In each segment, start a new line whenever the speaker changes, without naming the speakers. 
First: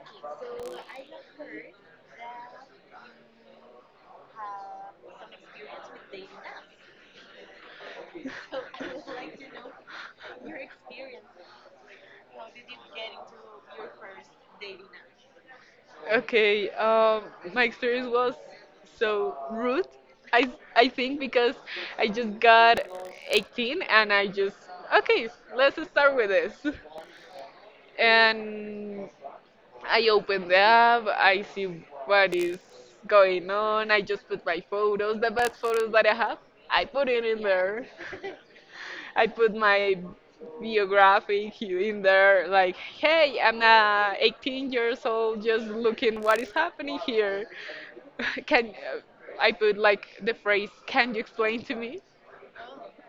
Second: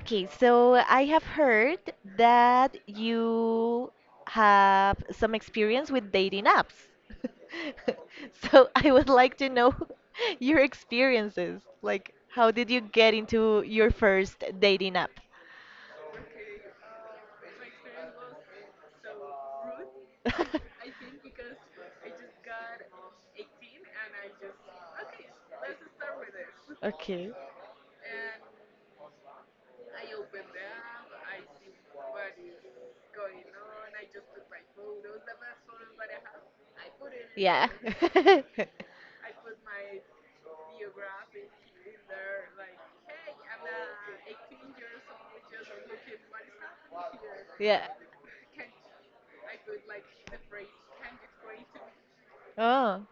Okay, so I have heard that you have some experience with dating apps. So I would like to know your experiences. Like, how did you get into your first dating app?
Okay, um, my experience was so rude. I think because I just got 18, and I just okay, let's start with this.
Okay.
And I open the app. I see what is going on. I just put my photos, the best photos that I have. I put it in
There.
there. I put my biography here in there, like, hey, I'm 18 years old, just looking what is happening here.
Here, yeah.
Can I put like the phrase, can you explain to me?
Oh,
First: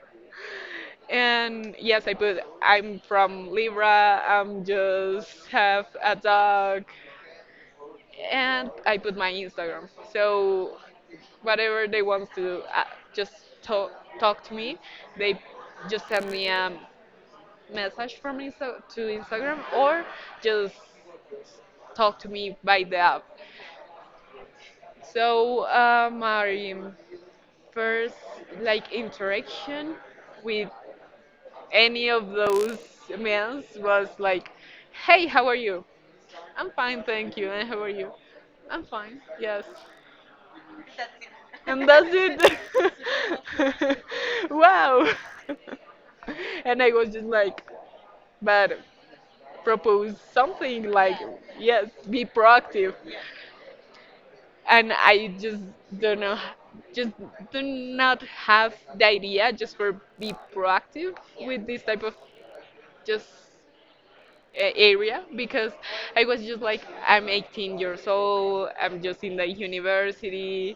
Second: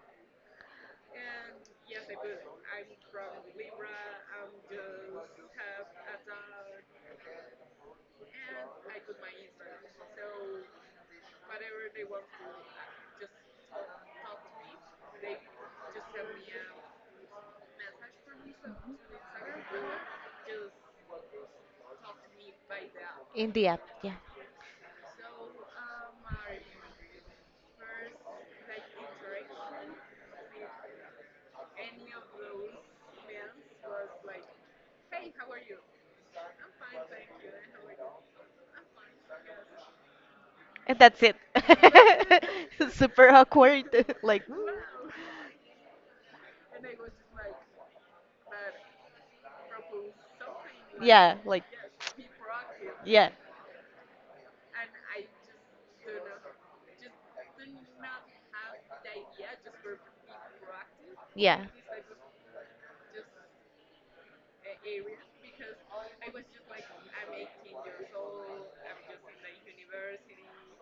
And yes, I put, I'm from Libra, I'm just have a dog, and I put my Instagram. So whatever they want to just talk, talk to me, they just send me a message from to Instagram or just talk to me by the app.
in the app. Yeah.
So my first like interaction with any of those men was like, "Hey, how are you? I'm fine, thank you. And how are you? I'm fine. Yes."
And that's it. That's
And that's
it. Super
it.
awkward. like, mm.
Wow. And I was just like, but propose something like yes be proactive,
yeah.
and I just don't know just do not have the idea just for be proactive
Yeah.
with this type of just area because I was just like, I'm 18 years old, I'm just in the university,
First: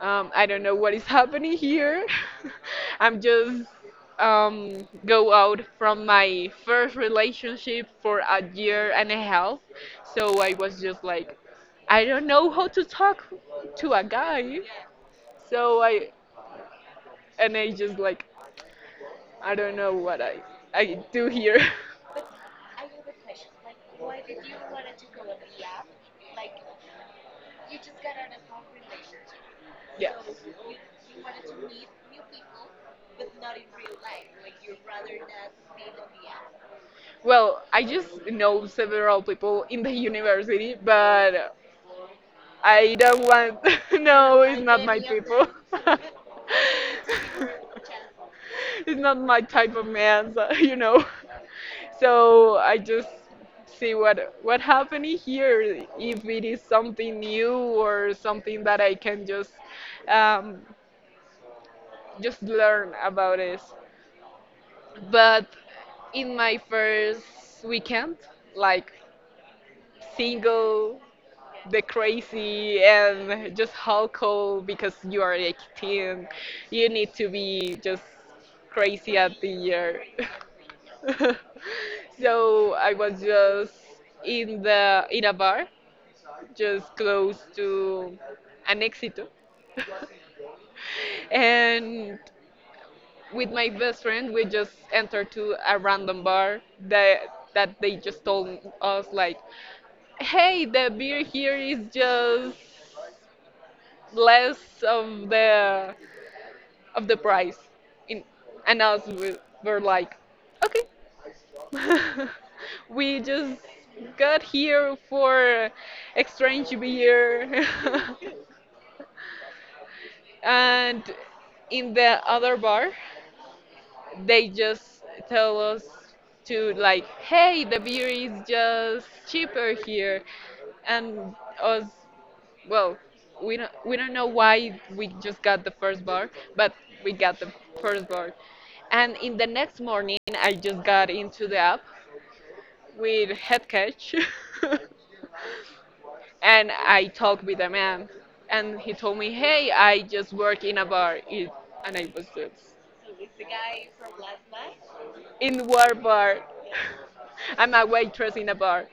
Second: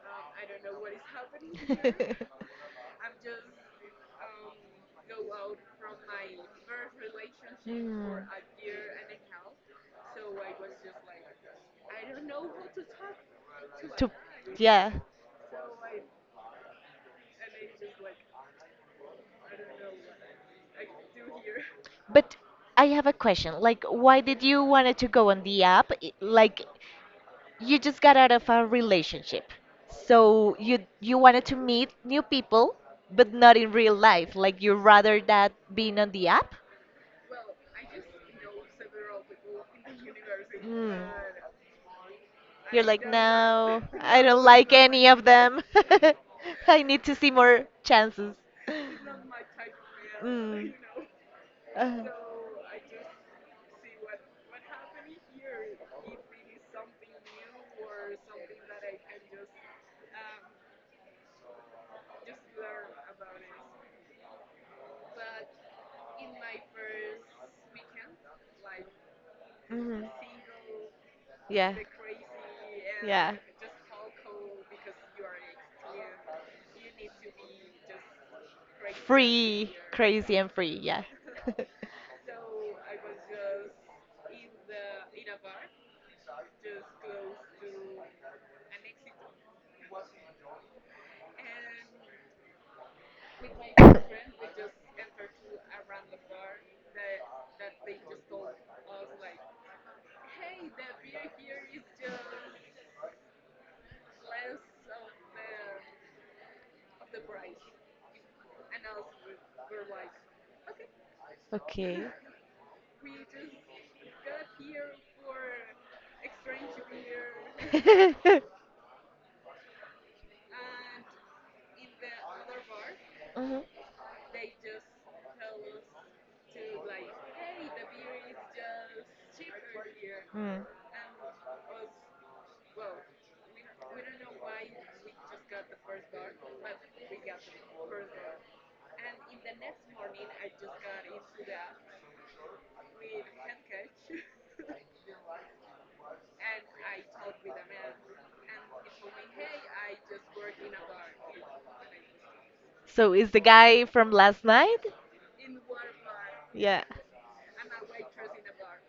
I don't know what is happening here. I'm just go out from my first relationship for
Mm.
a year and a half, so I was just like, I don't know how to talk to a
To,
guy,
yeah.
so I and I just like, I don't know what I do here.
But I have a question. Like, why did you wanted to go on the app? Like, you just got out of a relationship,
Yeah.
so you wanted to meet new people, but not in real life. Like, you rather that being on the app?
Well, I just know several people in the university,
Mm.
but I
Want
don't want.
no, them. I don't.
No,
It's
it's
like not my
not my
any of type.
people.
Them. I need to see more chances. It's
It's not my type of man, so, you know.
know?
So I just see what happening here. If it is something new or something that I can um, just learn about it. But in my first weekend, like
Hmm.
single, the crazy, and just alcohol because you are 18, you need to be just crazy at the
Free,
year.
crazy and free, yeah.
So I was just in the in a bar, just close to an exit, and with my best friend, we just entered to a random bar that that they just told us like, "Hey, the beer here is just less of the price." In and us we were like, "Okay."
Okay.
We just got here for exchange beer. And in the other bar,
Mhm.
they just tell us to like, hey, the beer is just cheaper here,
Mm.
and us, well, we don't know why we just got the first bar, but we got the first bar, and in the next morning I just got into the app with head catch. And I talked with a man, and he told me, "Hey, I just work in a bar," it, and I was just
So is the guy from last night?
in what bar?
Yeah.
I'm a waitress in a bar.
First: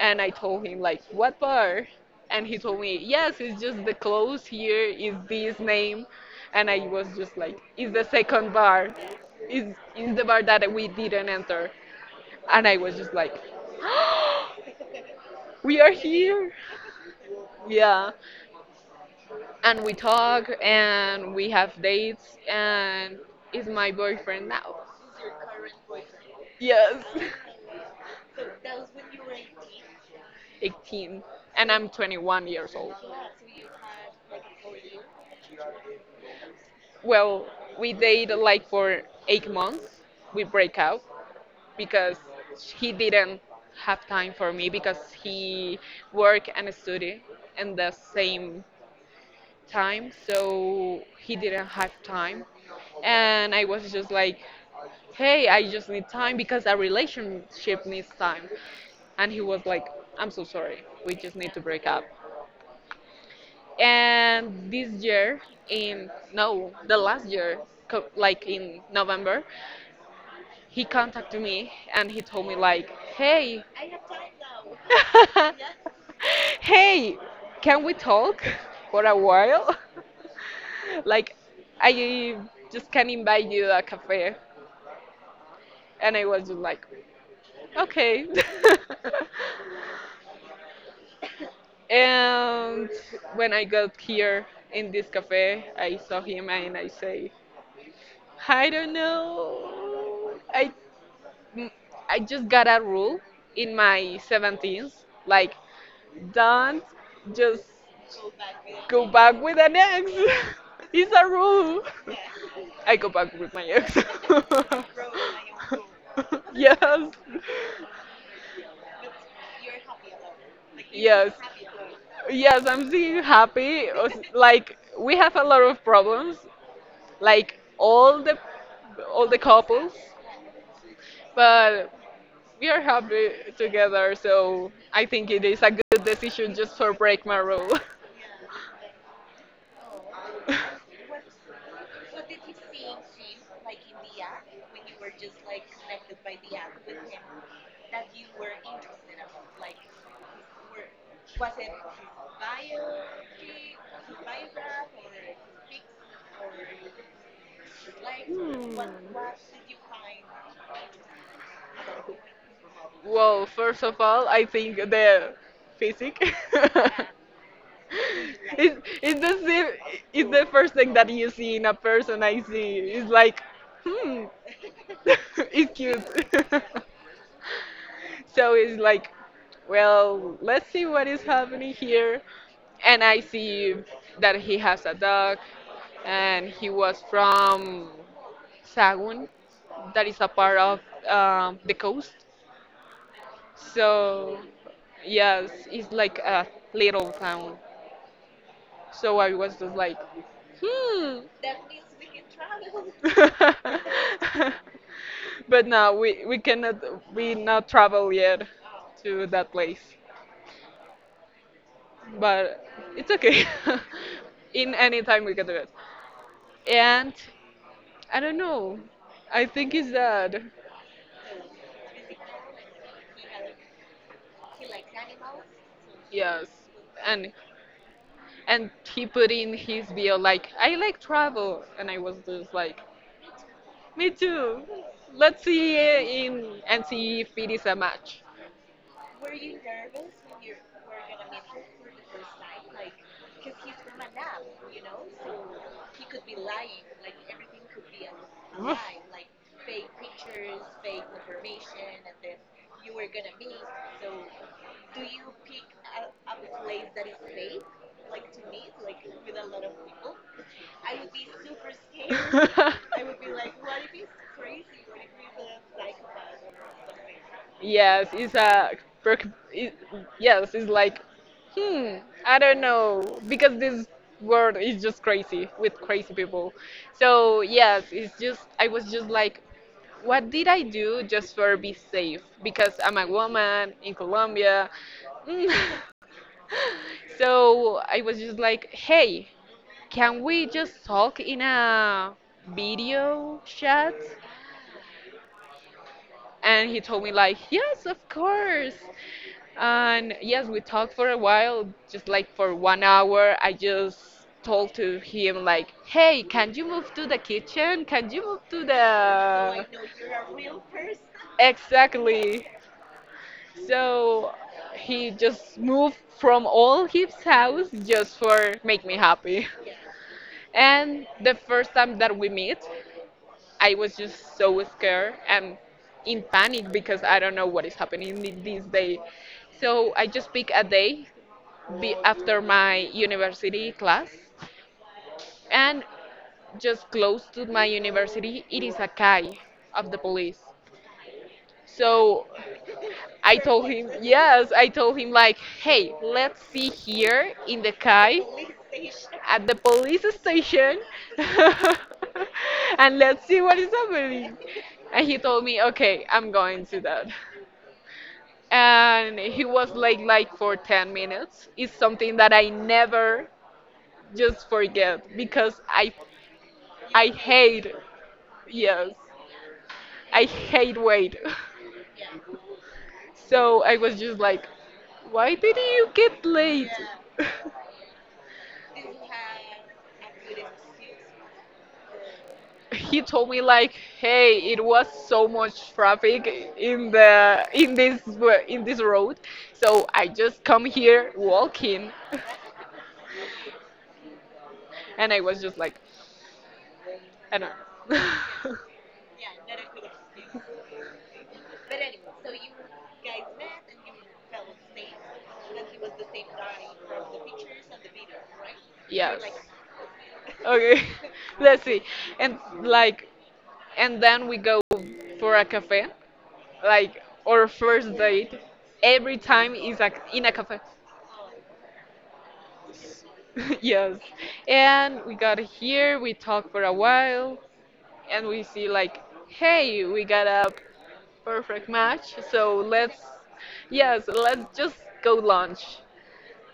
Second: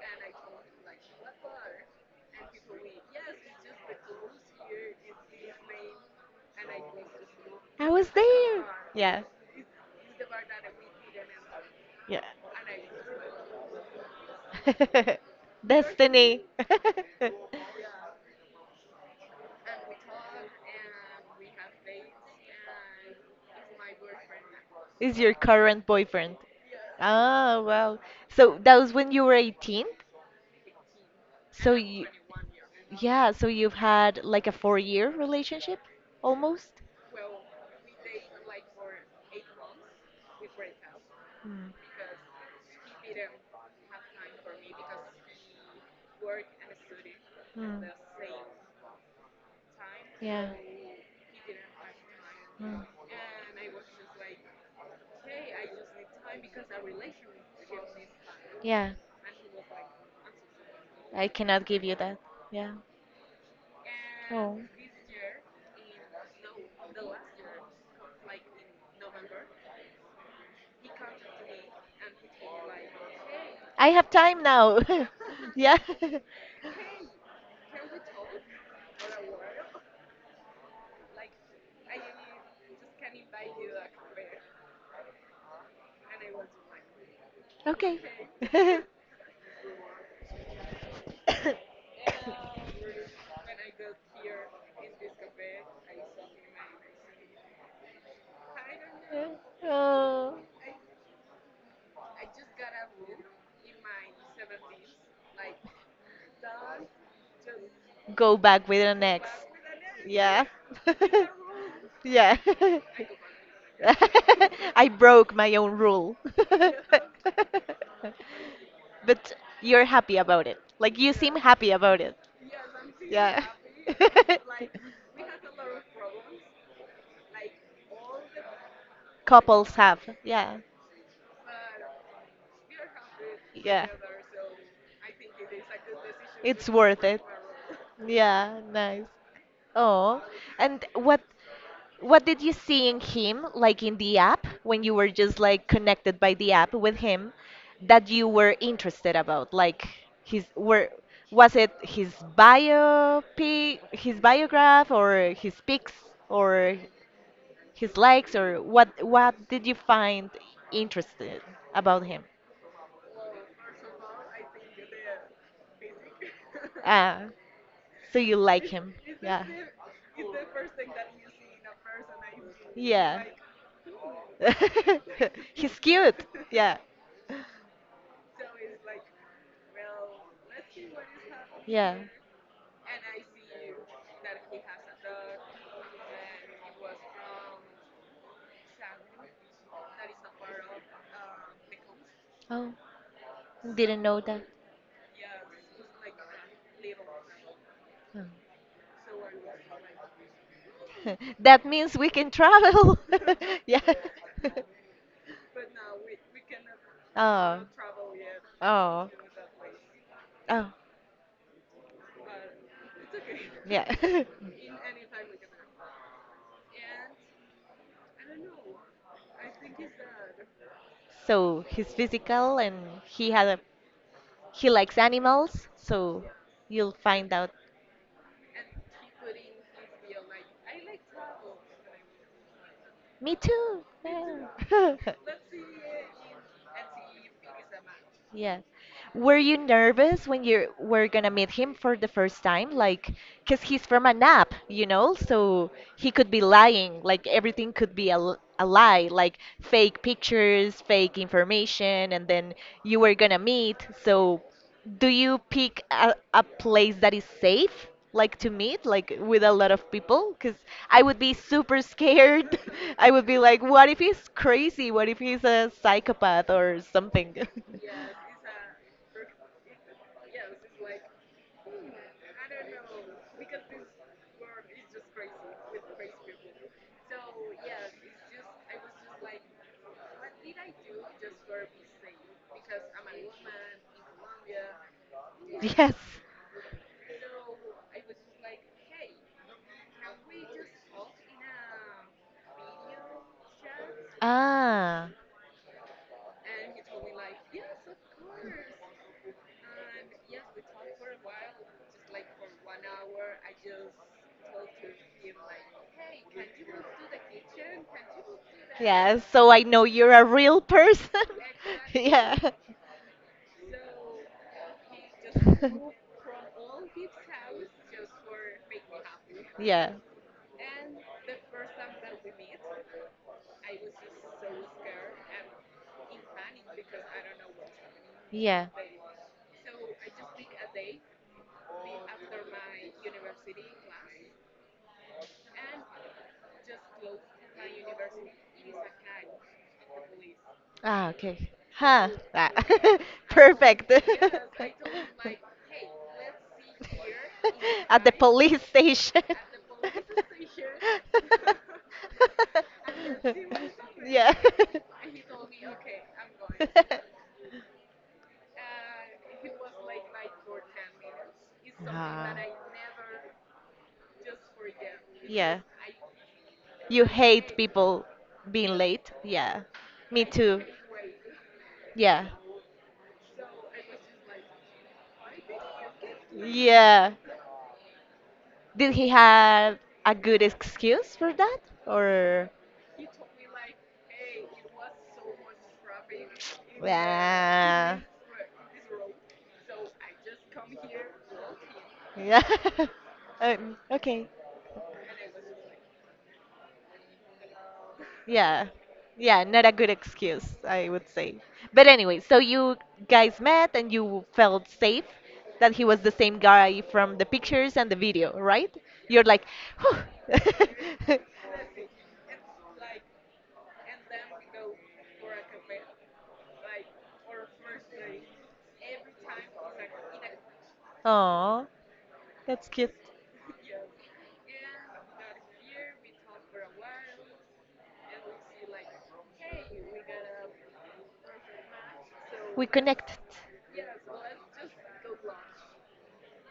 And I told him, like, what bar? And he told me, yes, it's just the clothes here is this name. And I was just like,
I
it's the
was
second
there.
bar.
Yeah.
It's the bar that we didn't enter.
Yeah.
And I was just like, we are
Destiny.
here. Yeah. And we talk and we have dates. And is my boyfriend now.
Is your current boyfriend.
Yes.
Oh, wow. So that was when you were 18?
18. And
So
I'm
you,
21 years old.
yeah, so you've had like a four-year relationship almost?
Well, we dated like for 8 months. We break up
Mm.
because he didn't have time for me because he work and study in
Mm.
the same time,
Yeah.
so he didn't have time.
Mm.
And I was just like, hey, I just need time because a relationship needs time.
Yeah.
And he was like, I'm so sorry. We
I
just need
cannot
to
give
break
you
up.
that. Yeah. Oh.
And this year in no the last year like in November he contacted me and he told me like hey
I have time now. Yeah.
hey can we talk for a while like I just can invite you a cafe and I was just like
Okay.
okay. And when I got here in this cafe I saw him and I say I don't
Oh.
know. Mm, I just got a rule in my 17s, like don't just
Go back with an
go
ex.
back with an ex.
Yeah.
It's a rule.
Yeah.
I go back with my ex.
I broke my own rule.
Yes.
But you're happy about it. Like you seem
Yes.
happy about it.
Yes, I'm still
Yeah.
happy. Like we have a lot of problems, like all the
Couples
couples,
have. Yeah.
but we are happy
Yeah.
together, so I think it is a good decision
It's
just for
worth it.
break my rule.
Yeah, nice. Oh, and what. What did you see in him, like in the app, when you were just like connected by the app with him, that you were interested about? Like his were was it his biopic, his biograph, or his pics, or his likes, or what? What did you find interested about him?
Well, first of all, I think the physics.
Ah, so you like
it's,
him,
it's
yeah.
the same, it's the first thing that you see in a person I see. It's
Yeah.
like, hmm, it's
He's
cute.
cute. Yeah.
So it's like, well, let's see what is happening
Yeah.
here. And I see that he has a dog, and he was from Sagun, that is a part of the coast.
Oh, didn't know
So,
that.
yes, it's like a little town.
Oh.
So I was just like, hmm.
That means we can travel. Yeah.
But no, we cannot, we
Oh.
not travel yet
Oh.
to that place.
Oh.
But it's okay.
Yeah.
In any time we can do it. And I don't know. I think it's that.
So he's physical and he had a he likes animals, so yeah,
Yes.
you'll find
And
out.
and he put in his bio like I like travel and I was just like
Me too.
me too.
Yeah.
Let's see in and see if it is a match.
Yes. Were you nervous when you were gonna meet him for the first time? Like, 'cause he's from a nap, so he could be lying. Like, everything could be a, a lie, like fake pictures, fake information, and then you were gonna meet. So, do you pick a place that is safe, like to meet, like with a lot of people? Because I would be super scared. I would be like, what if he's crazy? What if he's a psychopath or something?
Yes, it's a perk. It, yes, it's like, hmm, I don't know, because this world is just crazy with crazy people. So yes, it's just I was just like, what did I do just for be safe? Because I'm a woman in Colombia. Mm.
Yes.
So I was just like, hey, can we just talk in a video chat?
Ah.
And he told me like, yes, of course. And yes, we talked for a while, just like for 1 hour. I just told to him like, "Hey, can you move to the kitchen? Can you move to
So I
the?"
know you're a real person. yeah.
Exactly. So he just moved from all his house just for make me happy.
yeah.
And the first time that we meet, I was just so scared and in panic because I don't know what is happening in this
Yeah.
day. So I just pick a day be after my university class. And just close to my university, it is a CAI of the police.
Ah, okay. Huh.
So
That.
I told him,
Perfect.
yes, I told him, like, hey, let's see here in the
At the
kai
police station.
at the police station and let's see what is
Yeah.
happening. And he told me, okay, I'm going to that. And he was late like for 10 minutes. It's something
Ah.
that I never just forget
Yeah.
because
You
I
hate
hate,
people being
yes,
late? Yeah. Me
I
too.
hate wait.
Yeah.
So I was just like, why did you get late?
Yeah. Did he have a good excuse for that? Or.
He told me like, hey, it was so much traffic in the
Yeah.
in this road, so I just come here walking,
Yeah. Okay.
and I was just like, I don't know.
Yeah. Yeah, not a good excuse, I would say. But anyway, so you guys met and you felt safe that he was the same guy from the pictures and the video, right? You're
Yes.
like, whew.
Okay, let's see. And like, and then we go for a cafe like our first date every time is in a cafe.
Oh, that's cute.
Yes, and we got here we talked for a while and we see like hey we got a perfect match so
We
let's
connected.
yes let's just go lunch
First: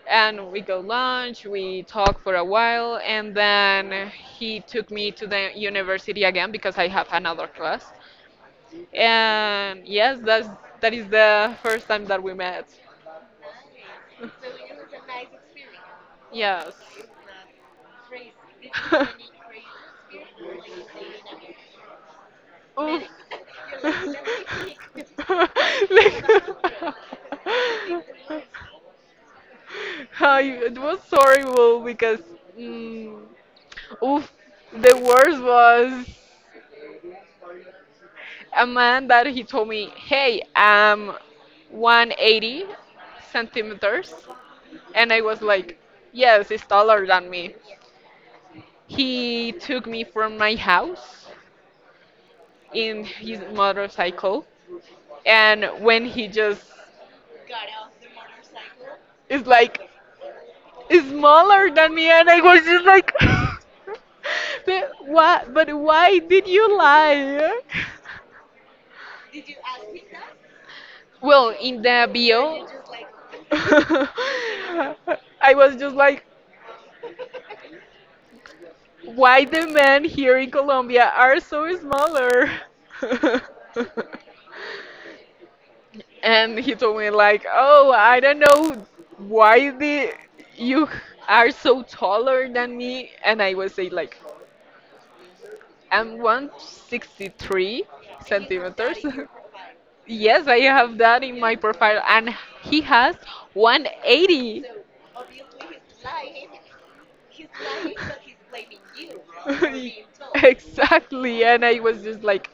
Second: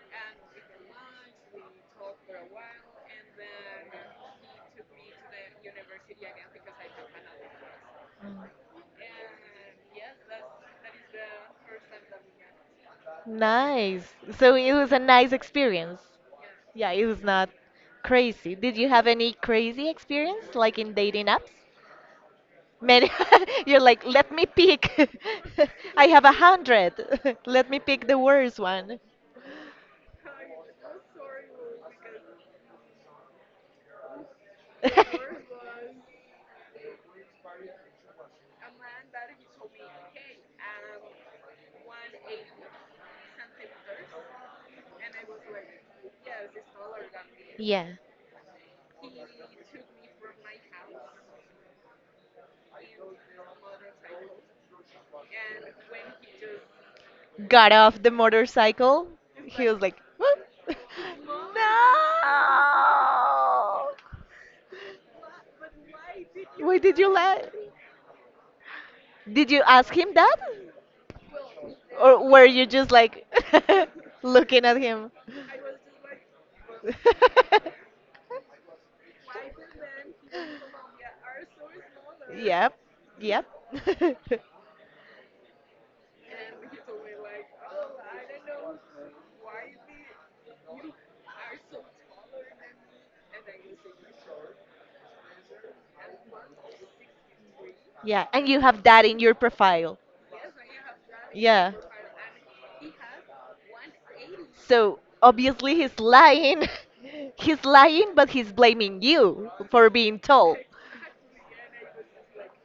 and we go lunch we talk for a while and then he took me to the university again because I have another class and yes that's that is the first time that we met.
Nice. So it was a nice experience.
Yes.
Yeah, it was not crazy. Did you have any crazy experience like in dating apps?
Oh.
Many, you're like, let me pick. I have a
Like,
hundred. Let me pick the worst one.
I, it was horrible because mm, oof, the worst was a man that he told me, "Hey, I'm 180 centimeters," and I was like, "Yes, it's taller than me."
Yeah.
He took me from my house in his motorcycle, and when he just
Got off the motorcycle.
is
He was
like
like, what? No!
smaller than me, and I was just like, but why? But why did
Why
you
did you let?
lie?
Did you ask him that?
Well, in the
Or were you
bio,
just like looking at him?
I was just like, why the men here in Colombia are so smaller?
Yep, yep.
And he told me like, "Oh, I don't know why the you are so taller than me." And I was say like, "I'm 163
yeah, and you have that
centimeters."
in your profile.
Yes, I have that in my
Yeah.
profile, and he has 180.
So obviously he's lying. He's lying, but he's blaming you for being told.
Exactly, and I was just like,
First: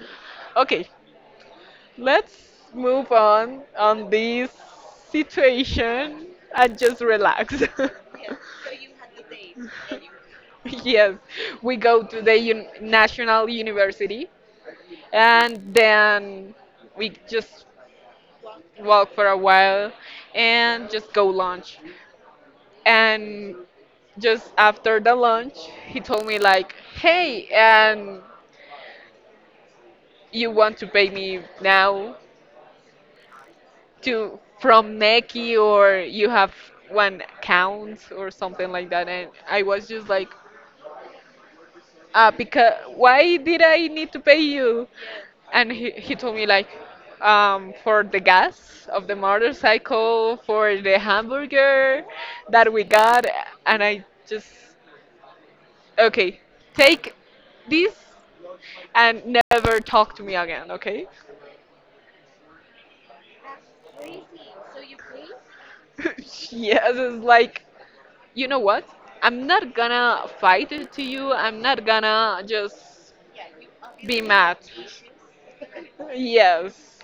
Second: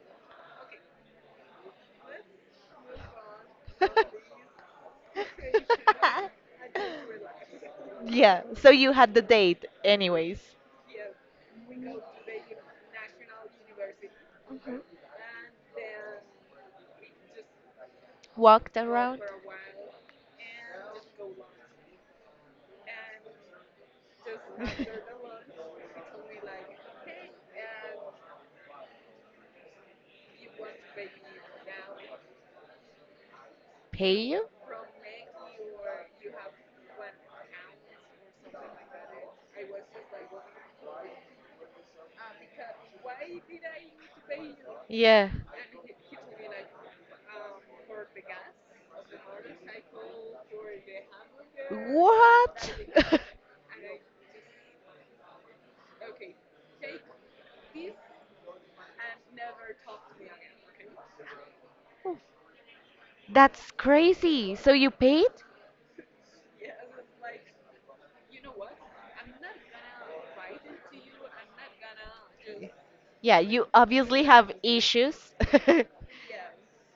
"Okay, let's move on this situation and just relax.
Yeah, so you had the date anyways.
Yes, we go to the un National University
Mhm.
and then we just
Walked
walk
around.
for a while and just go lunch. And just after the lunch, he told me like, "Hey, and you want to pay me now?"
Pay
To
you?
from Neki or you have one count or something like that and I was just like ah because why did I need to pay you
Yeah.
and he told me like for the gas of the motorcycle for the hamburger that
What?
we got and I just okay take this and never talk to me again okay.
That's crazy. So you paid?
Yes it's like you know what? I'm not gonna fight it to you. I'm not gonna just
Yeah, you
be
obviously
mad.
have issues.
Yes.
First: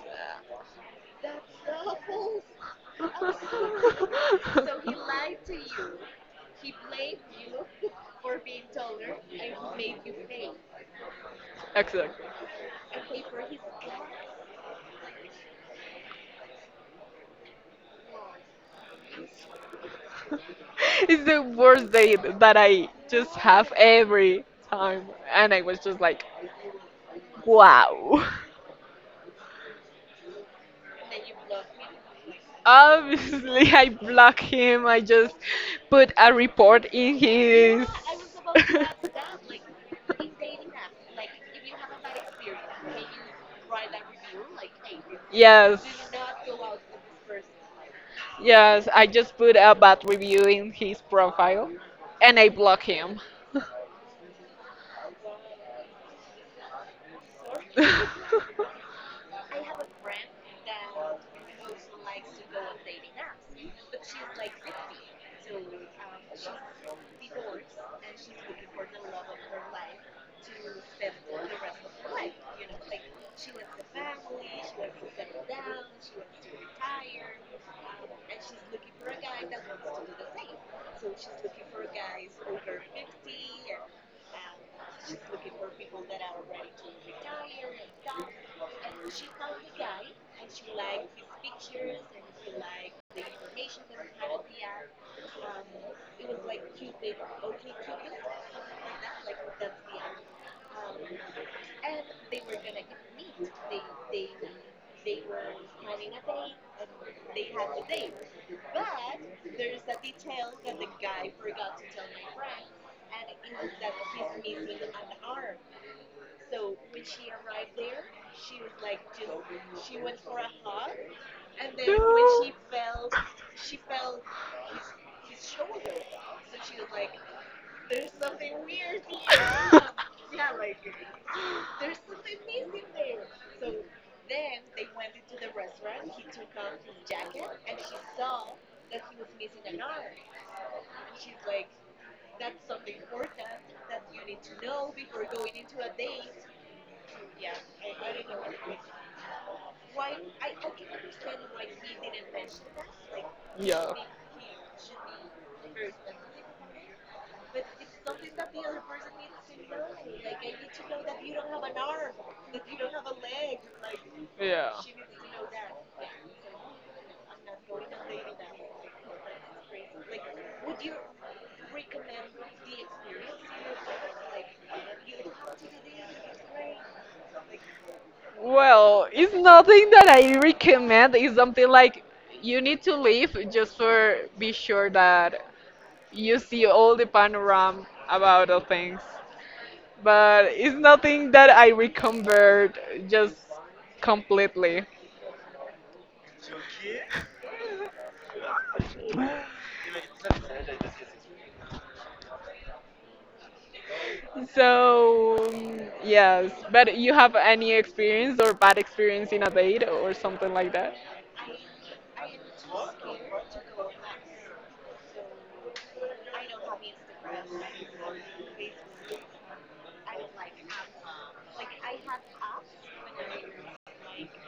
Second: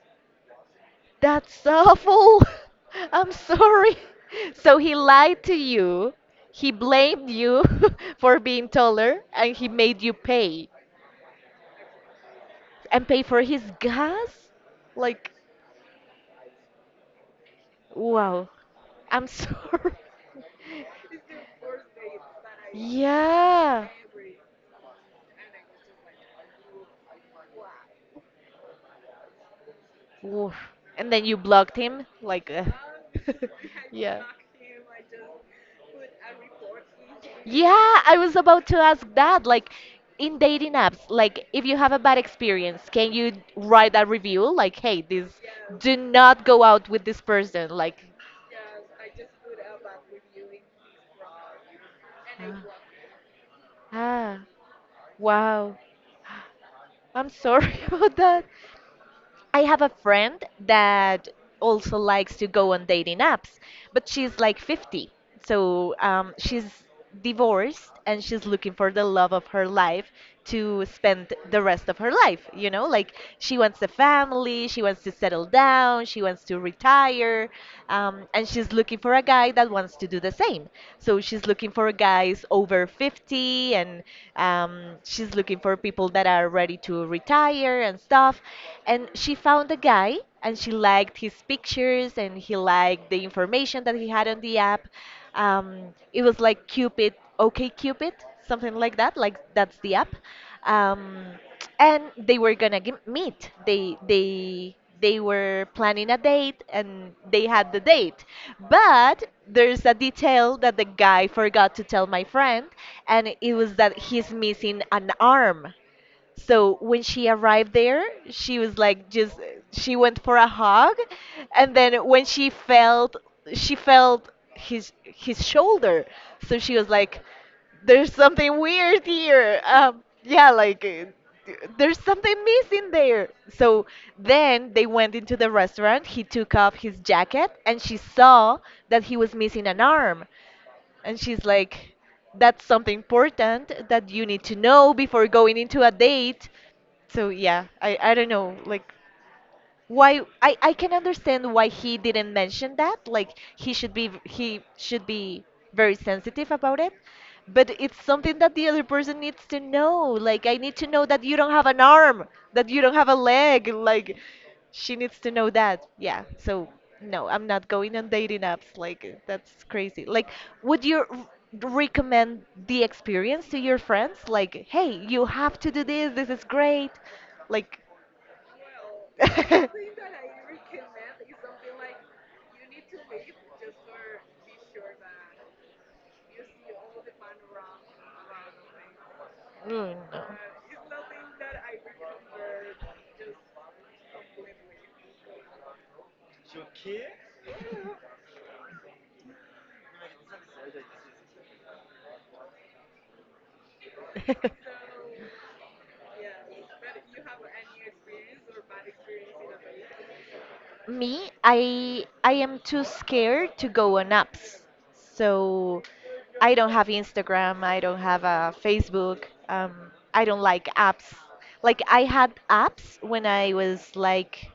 That's awful. I'm sorry. So he lied to you. He blamed you for being taller and he made you pay
Exactly.
and pay for his gas? Like, wow. I'm sorry.
It's the worst date that I just have
Yeah.
every time. And I was just like, wow.
Oof. And then you blocked him? Like,
Obviously, I
yeah.
block him. I just put a report in his.
Yeah, I was about to ask that. Like in dating apps, like if you have a bad experience, can you write a review? Like, hey, this
Yes.
do not go out with this person. Like,
Yes, I just put a bad review in his profile and I
ah,
block him.
ah, wow. I'm sorry about that. I have a friend that also likes to go on dating apps, but she's like 50. So she's divorced and she's looking for the love of her life to spend the rest of her life. You know, like she wants a family, she wants to settle down, she wants to retire, and she's looking for a guy that wants to do the same. So she's looking for guys over 50 and she's looking for people that are ready to retire and stuff. And she found a guy and she liked his pictures and he liked the information that he had on the app. Um, it was like Cupid, OK Cupid, something like that. Like that's the app. Um, and they were gonna meet. They they were planning a date and they had the date. But there's a detail that the guy forgot to tell my friend, and it was that he's missing an arm. So when she arrived there, she was like just she went for a hug, and then when
No.
she felt his shoulder, so she was like, "There's something weird here." Yeah, there's something missing there. So then they went into the restaurant. He took off his jacket, and she saw that he was missing an arm. And she's like, that's something important that you need to know before going into a date. So yeah, I don't know, like why I can understand why he didn't mention that like
Yeah.
he should be very sensitive about it, but it's something that the other person needs to know. Like, I need to know that you don't have an arm, that you don't have a leg. Like,
Yeah.
she needs to know that, yeah. So no, I'm not going on dating apps. Like, that's crazy. Like, would you recommend the experience to your friends? Like, hey, you have to do this, this is great, like well, one thing that I recommend is
Well, it's nothing that I recommend. It's something like you need to leave just for be sure that you see all the panorama about the things.
mm, no.
But it's nothing that I recommend just completely.
completely. So
So, yes, but you have any experience or bad experience in a date or something like that?
me, I am too scared to go on apps. So I don't have Instagram, I don't have a Facebook. Um, I don't like apps. Like, I had apps when I was like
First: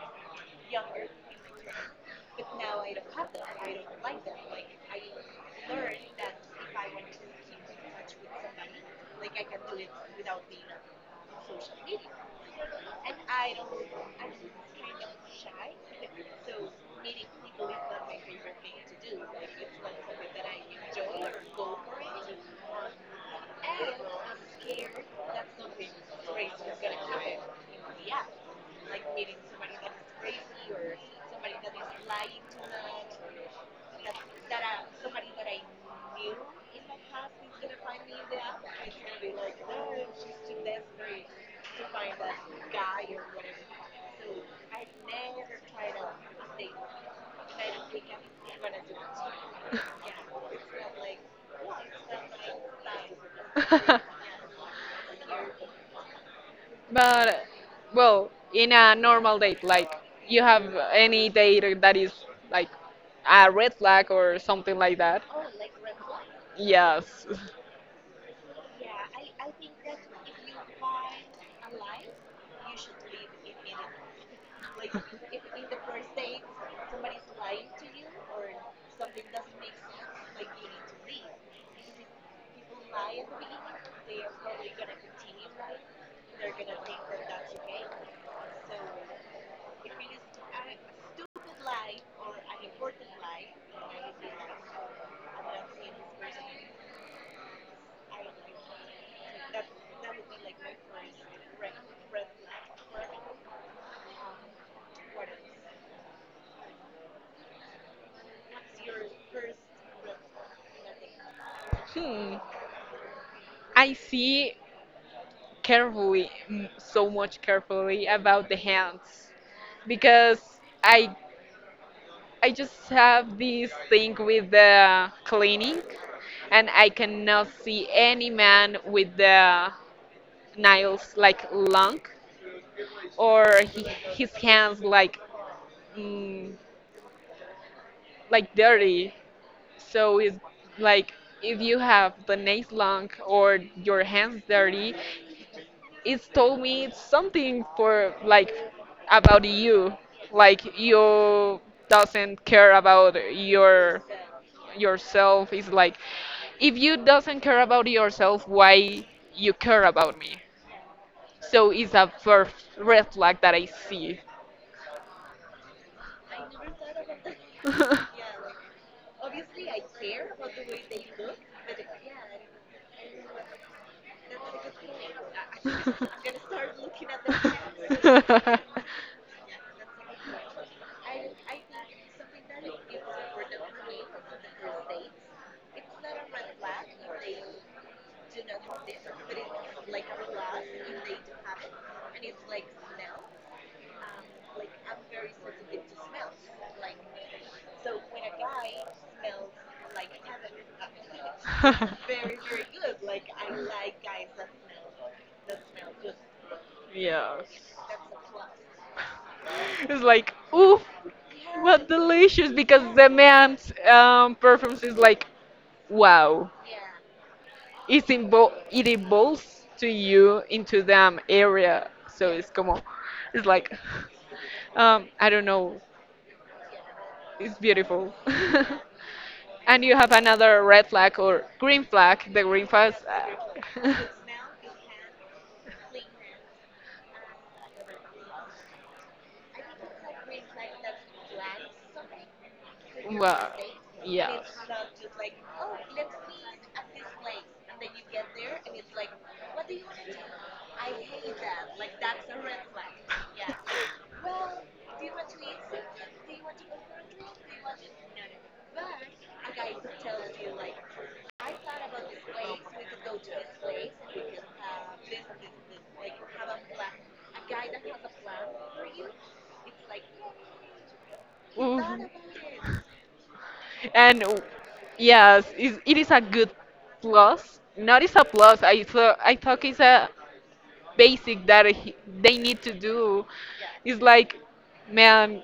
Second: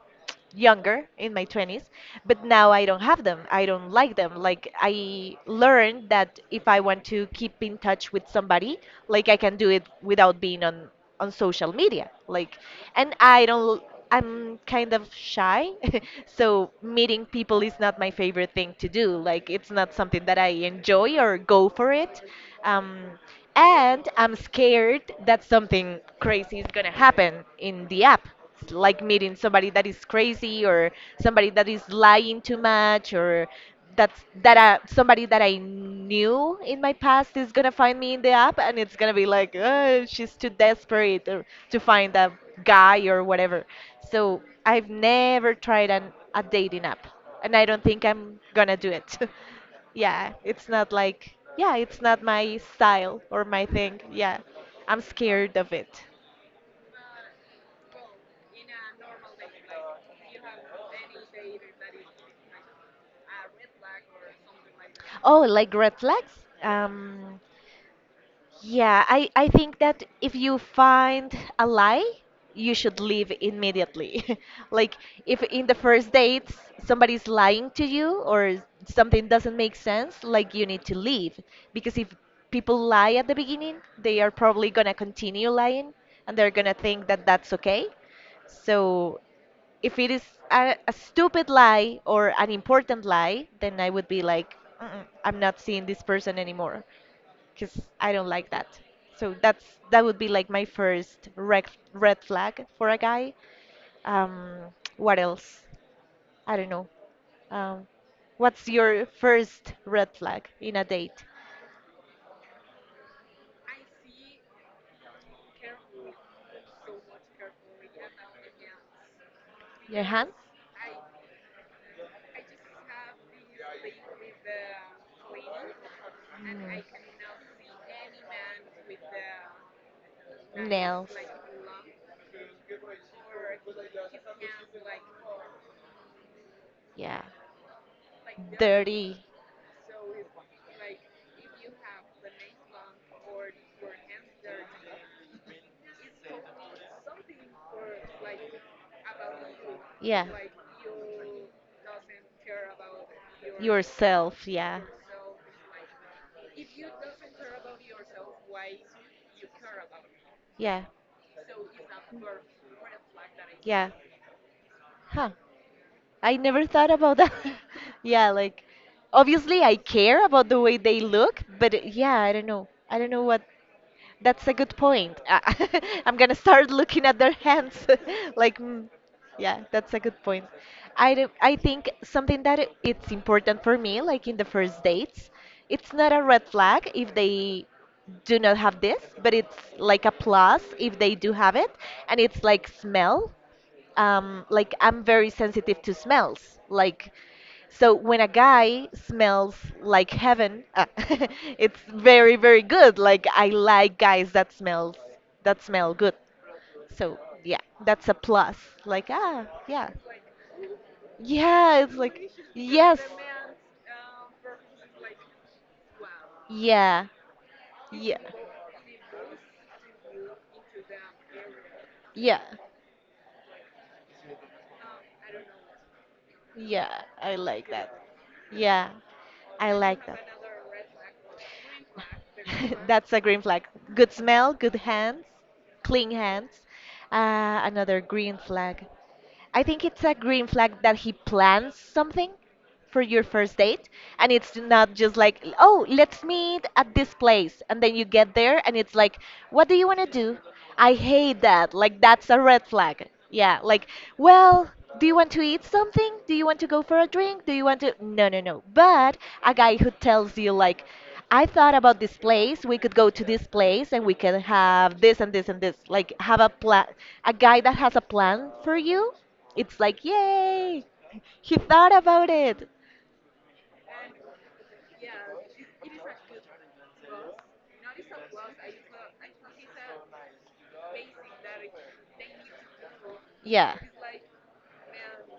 younger in my 20s, but now I don't have them, I don't like them. Like, I learned that if I want to keep in touch with somebody, like I can do it without being on social media. Like, and I don't, I'm kind of shy. So meeting people is not my favorite thing to do. Like, it's not something that I enjoy or go for it. um, and I'm scared that something crazy is going to happen in the app, like meeting somebody that is crazy, or somebody that is lying too much, or that's that somebody that I knew in my past is gonna find me in the app and it's gonna be like, oh, she's too desperate or, to find a guy or whatever. So I've never tried a dating app, and I don't think I'm gonna do it. Yeah, it's not like yeah, it's not my style or my thing. Yeah, I'm scared of it.
But, well, in a normal date, like you have any date that is like a red flag or something like that?
Oh, like red flags?
Yes.
Yeah, I think that if you find a lie, you should leave immediately. Like, if in the first date somebody's lying to you or something doesn't make sense, like you need to leave. Because if people lie at the beginning, they are probably gonna continue lying, and they're gonna think that that's okay. So if it is a stupid lie or an important lie, then I would be like, "Mm-mm, I'm not seeing this person anymore because I don't like that. So that's that would be like my first red flag for a guy. Um, what else? I don't know. Um, what's your first red flag in a date?
Hmm. I see carefully, so much carefully about the hands
Your
because
hands,
I I just have this thing with the cleaning and I cannot see any man with the nails
nails,
like long or his hands like mm,
yeah,
like dirty.
dirty.
So it's like if you have the nails long or your hands dirty, it's told me something for like about you,
Yeah.
like you doesn't care about
Yourself, yeah.
yourself. It's like if you doesn't care about yourself, why you care about me?
Yeah.
So it's a first red flag that I
Yeah.
see.
Huh. I never thought about that. Yeah, like obviously I care about the way they look, but yeah, I don't know. I don't know what. That's a good point. I'm gonna start looking at their hands. Like, mm, yeah, that's a good point. I think something that it's important for me, like in the first dates, it's not a red flag if they do not have this, but it's like a plus if they do have it, and it's like smell. Like I'm very sensitive to smells. Like so when a guy smells like heaven, it's very good. Like I like guys that smell good. So yeah,
Yes.
that's a plus. Like ah yeah
It's like, oof,
yeah
what
it's like
delicious because
yes
the man's performance is like, wow.
yeah
It's
yeah
invo- it involves to you into them area. So
yeah
it's like, I don't know.
yeah I
It's
like that.
beautiful.
Yeah, I
And you
like
have another red flag or green flag. The green
that.
flag.
That's a green flag.
Uh,
Good smell, good hands, clean hands. Another green flag. I think it's a green flag that he plans something for your
well,
first date and
yeah.
it's not just like, "Oh, let's meet at this place." And then you get there and it's like, "What do you want to do?" I hate that. Like that's a red flag. Yeah, like, "Well, do you want to eat something? Do you want to go for a drink? Do you want to" No, no, no. But a guy who tells you like, I thought about this place. We could go to this place and we can have this and this and this. Like have a plan, a guy that has a plan for you, it's like, yay! He thought
Ooh.
about it.
And yes, it is a good plus. Not it's a plus. I thought it's a basic that they need to do.
Yeah.
It's like, man,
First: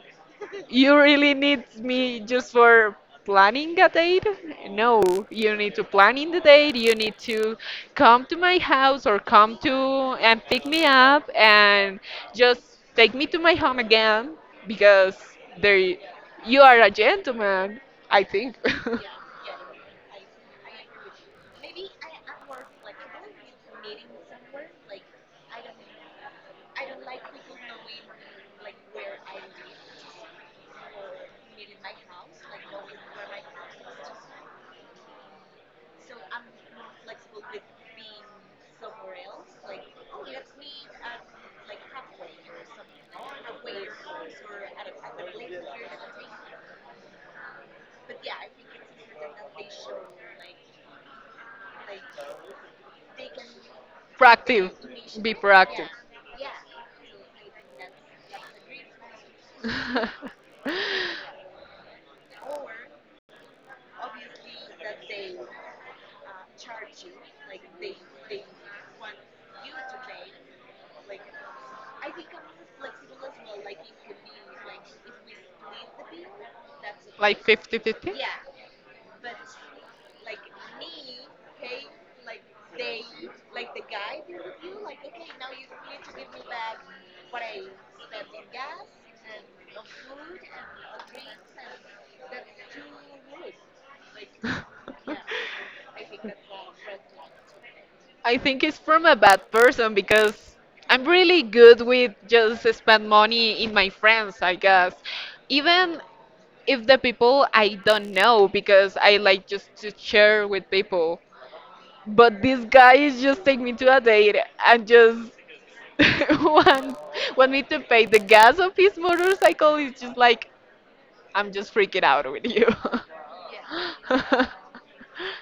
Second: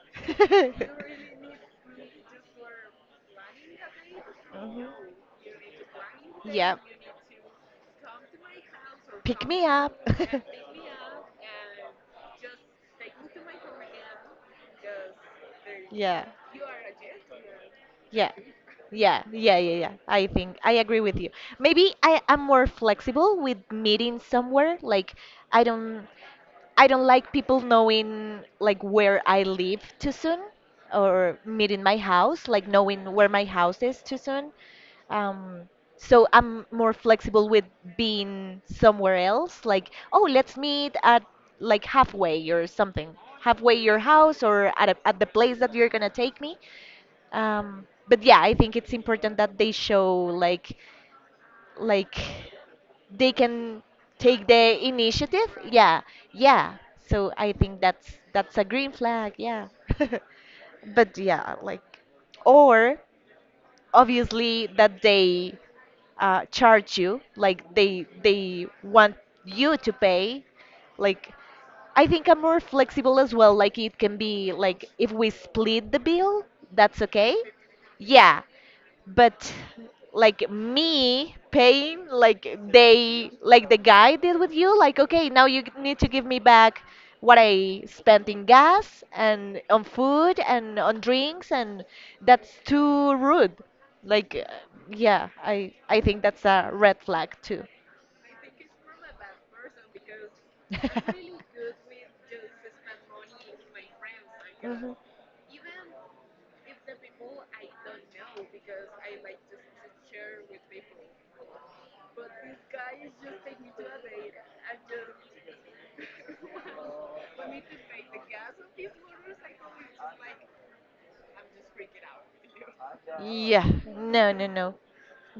you really need me just for planning a date?
Mhm.
No, you need to plan in the
Yeah.
date. You need to come to my house or
Pick
come
me
to
up.
and pick me up and just take me to my home again because there
Yeah.
you are a gentleman, I
Yeah.
think.
Yeah, yeah, yeah, yeah, I think I agree with you. Maybe I am more flexible with meeting somewhere. Like I don't I don't like people knowing like where I live too soon or meeting my house, like knowing where my house is too soon. Um, so I'm more flexible with being somewhere else, like, oh, let's meet at like halfway or something, halfway your house or at the place that you're gonna take me. But yeah, I think it's important that they show like they can take
Proactive.
the
Be
initiative.
proactive.
Yeah, yeah. So I think that's a green flag. Yeah. But yeah, like, or obviously that they charge you, like they want you to pay. Like I think I'm more flexible as well. Like it can be like if we split the bill, that's okay.
Like fifty-fifty. 50?
Yeah, but like me paying like they like the guy did with you like okay now you need to give me back what I spent in gas and on food and on drinks and that's too rude. Like yeah, i i think that's a red flag too.
I think it's from a bad person because I'm really good with just spend money in my friends, I guess.
Mhm.
Even if the people I don't know because I like just to share with people. But this guy is just take me to a date and just want want me to pay the gas of his motorcycle. It's just like I'm just freaking out with you.
Yeah, no, no, no.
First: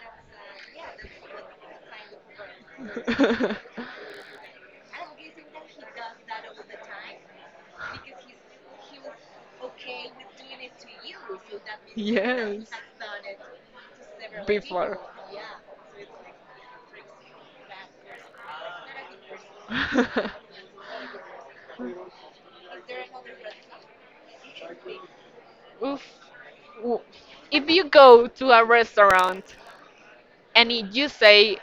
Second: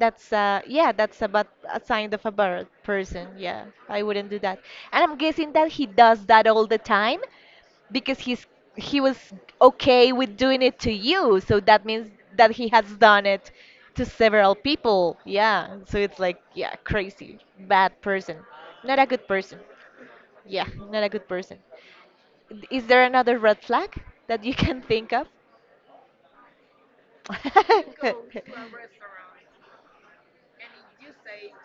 That's yeah, that's about a sign of a bad person. Yeah, I wouldn't do that. And I'm guessing that he does that all the time because he was okay with doing it to you. So that means that he has done it to several people. Yeah. So it's like, yeah, crazy, bad person. Not a good person.
Like
Yeah, not a good person. Is there another red flag that you can think of?
oof. W- If you go to a restaurant and you say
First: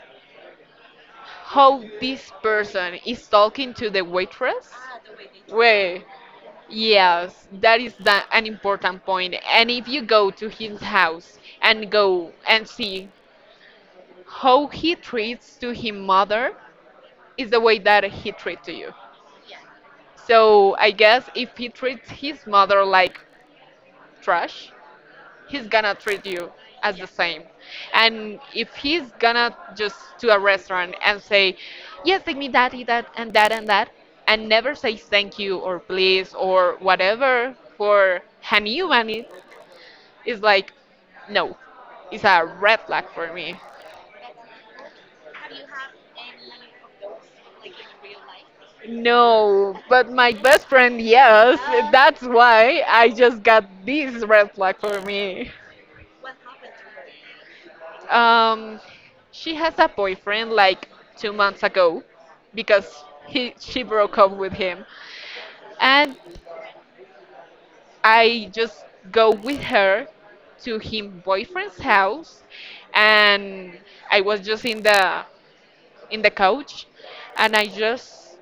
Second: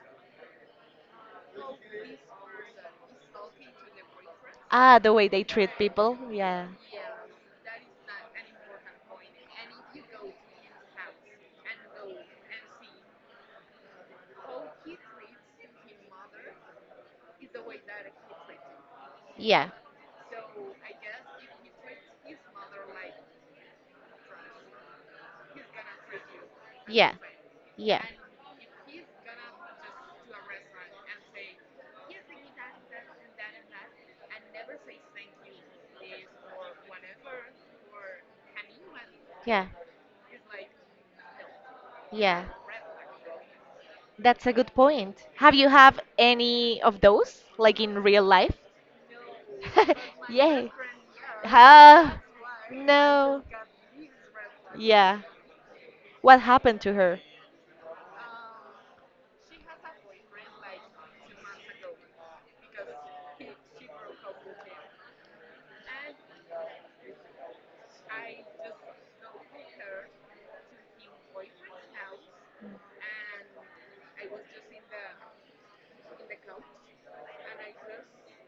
how this person is talking to the waitress,
Ah, the way they treat
wait,
people. Yeah.
yes, that is an important point. And if you go to his house and go and see how he treats to his mother, is the way that he treats to you.
Yeah.
So I guess if he treats his mother like trash, he's gonna treat you as, yeah, the
Yeah,
same.
yeah.
And if he's gonna just to a restaurant and say, "Yes, take me that, eat that, and that and that," and never say thank you or please or whatever for an human,
Yeah,
it's like, no, it's
yeah.
a red flag for me.
That's a good point. Have you have any of those, like in real life?
No, but my
Yeah.
best friend, yes.
Ah,
That's why I
no.
just got this red flag for
Yeah.
me.
What happened to her?
Um, she has a boyfriend like 2 months ago because he she broke up with him, and I just go with her to him boyfriend's house, and I was just in the couch, and I just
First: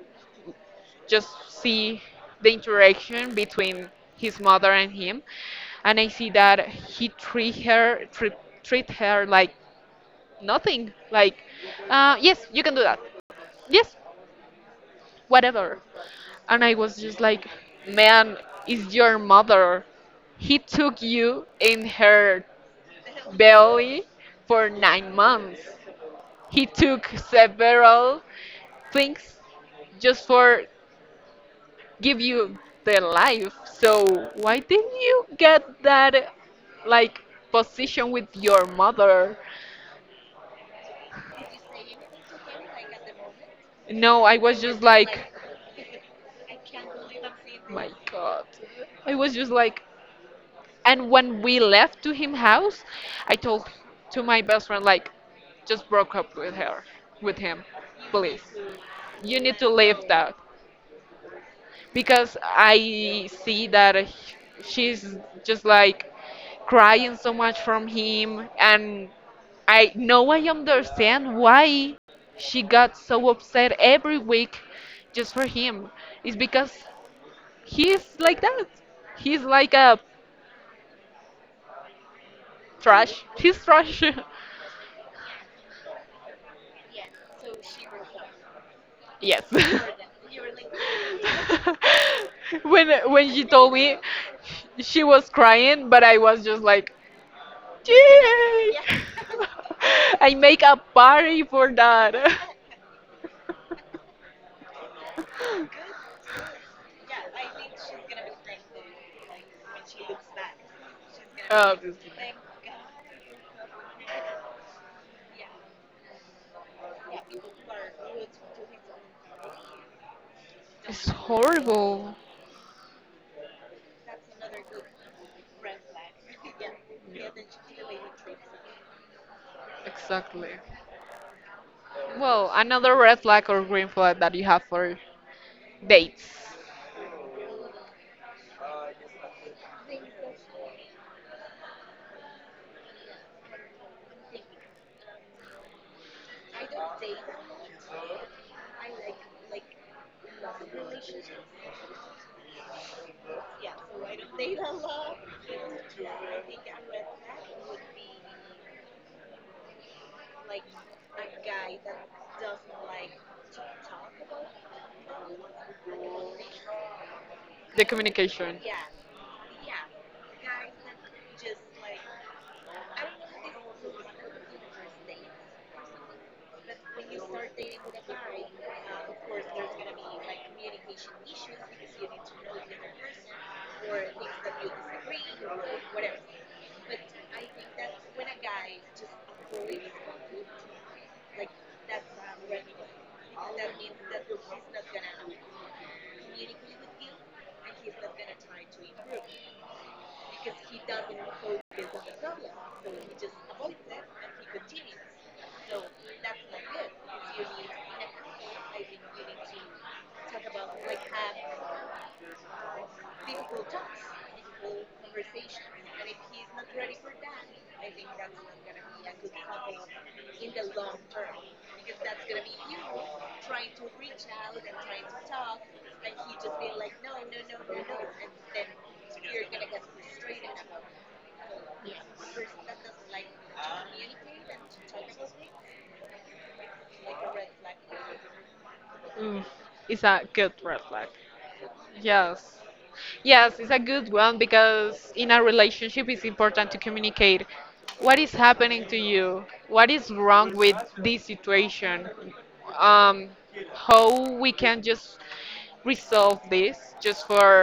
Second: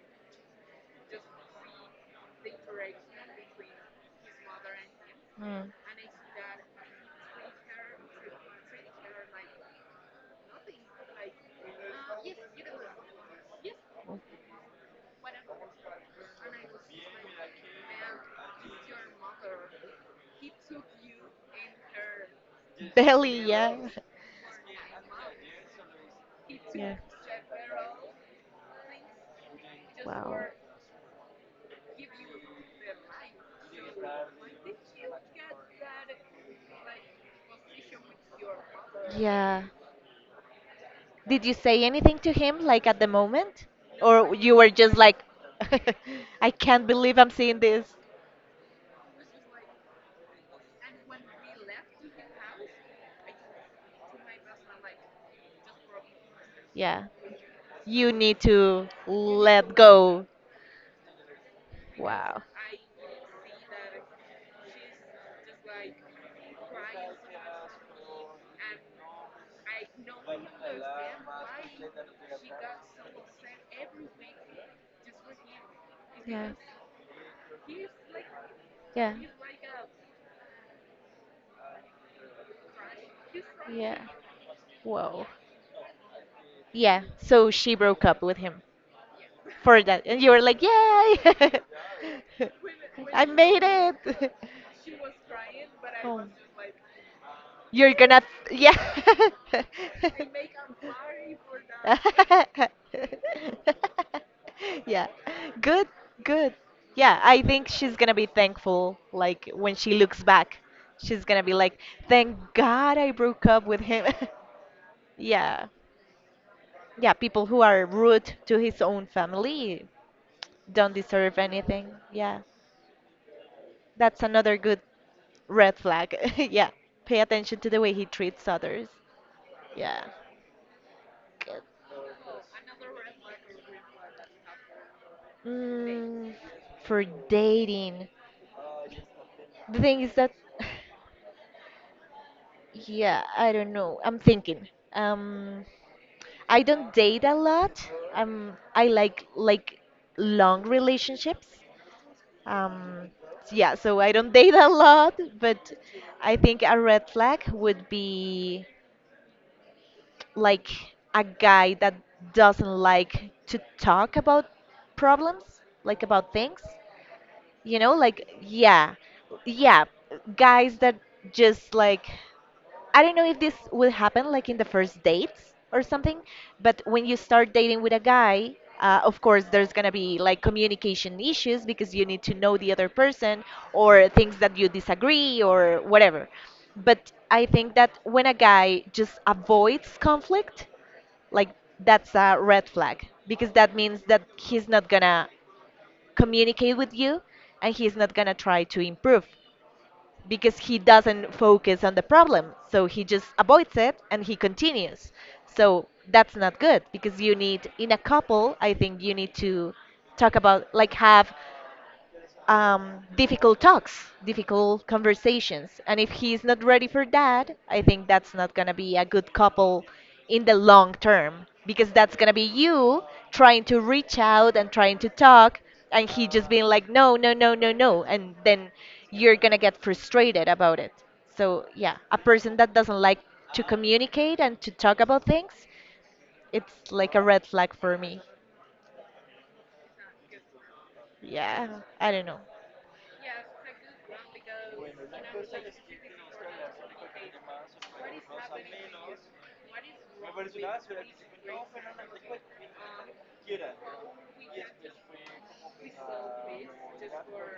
just see the interaction between his mother and him,
Mm.
and I see that he treat her treat, treat her like nothing, like yes, you can do that, yes, whatever. And I was just like, man, is your mother. He took you in her
Belly, yeah.
belly for 9 months. He
Yeah.
took several things just
Wow.
for
Give you
give you
the
the
life.
life. So
So when
why
did
didn't
you
you
get
get
that like
that like
position
position with
with your
your
mother?
mother?
Yeah. Did you say anything to him, like at the moment?
No, I
Or you
was
were
just
just like,
like,
I can't believe I'm seeing
my
this?
God, I was just like. And when we left to him house, I told to my best friend like, just broke up
Yeah.
with him,
You
please.
need to
You need to
let
leave
go.
that. Because
Wow.
I see that she's just like crying so much from him, and I understand why she got so upset every week just for him. It's
Yeah.
because he's like that.
Yeah.
He's like a trash. He's trash.
Yeah. Whoa. Yeah, so she broke up with him
Yes.
for that. And you were like, yay!
when
I
when she
made
told me,
it!
she was crying, but I
Oh.
was just like,
You're gonna,
yay!
yeah.
I make a party for that.
Yeah. Good,
Good.
good. Yeah, I think she's gonna be thankful. Like, when she looks back, she's gonna
Like,
be like,
obviously.
thank God I broke up with him. Yeah. Yeah, people who are rude to his own family, don't
It's
deserve anything.
horrible.
Yeah, that's another good red flag. Yeah, pay attention to the way he treats others. Yeah.
Exactly. Well, another red flag or green flag that you have for dates.
Mm, for dating, the thing is that, yeah, I don't know. I'm thinking. Um, I don't date a lot. I like long relationships. Um, yeah, so I don't date a lot, but I think a red flag would be like a guy that doesn't like to talk about problems, like about things. You
The
know, like
communication.
yeah, yeah, guys that just like I don't know if this will happen like in the first dates or something, but when you start dating with a guy, of course there's gonna be like communication issues because you need to know the other person or things that you disagree or whatever. But I think that when a guy just avoids conflict, like that's a red flag because that means that he's not gonna communicate with you and he's not gonna try to improve because he doesn't focus on the problem so he just avoids it and he continues. So that's not good because you need in a couple I think you need to talk about like have difficult talks, difficult conversations. And if he's not ready for that, I think that's not going to be a good couple in the long term because that's going to be you trying to reach out and trying to talk and he just being like, no, no, no, no, no. And then you're going to get frustrated about it. So,
Yeah.
yeah, a person that
a
doesn't like to communicate and to talk about things, it's like a red flag for me.
Mm, it's a good red flag.
Yeah, I don't know.
Yes. Yes, it's a good one because in a relationship it's important to communicate what is happening to you, what is wrong with this situation, um, how we can just resolve this just for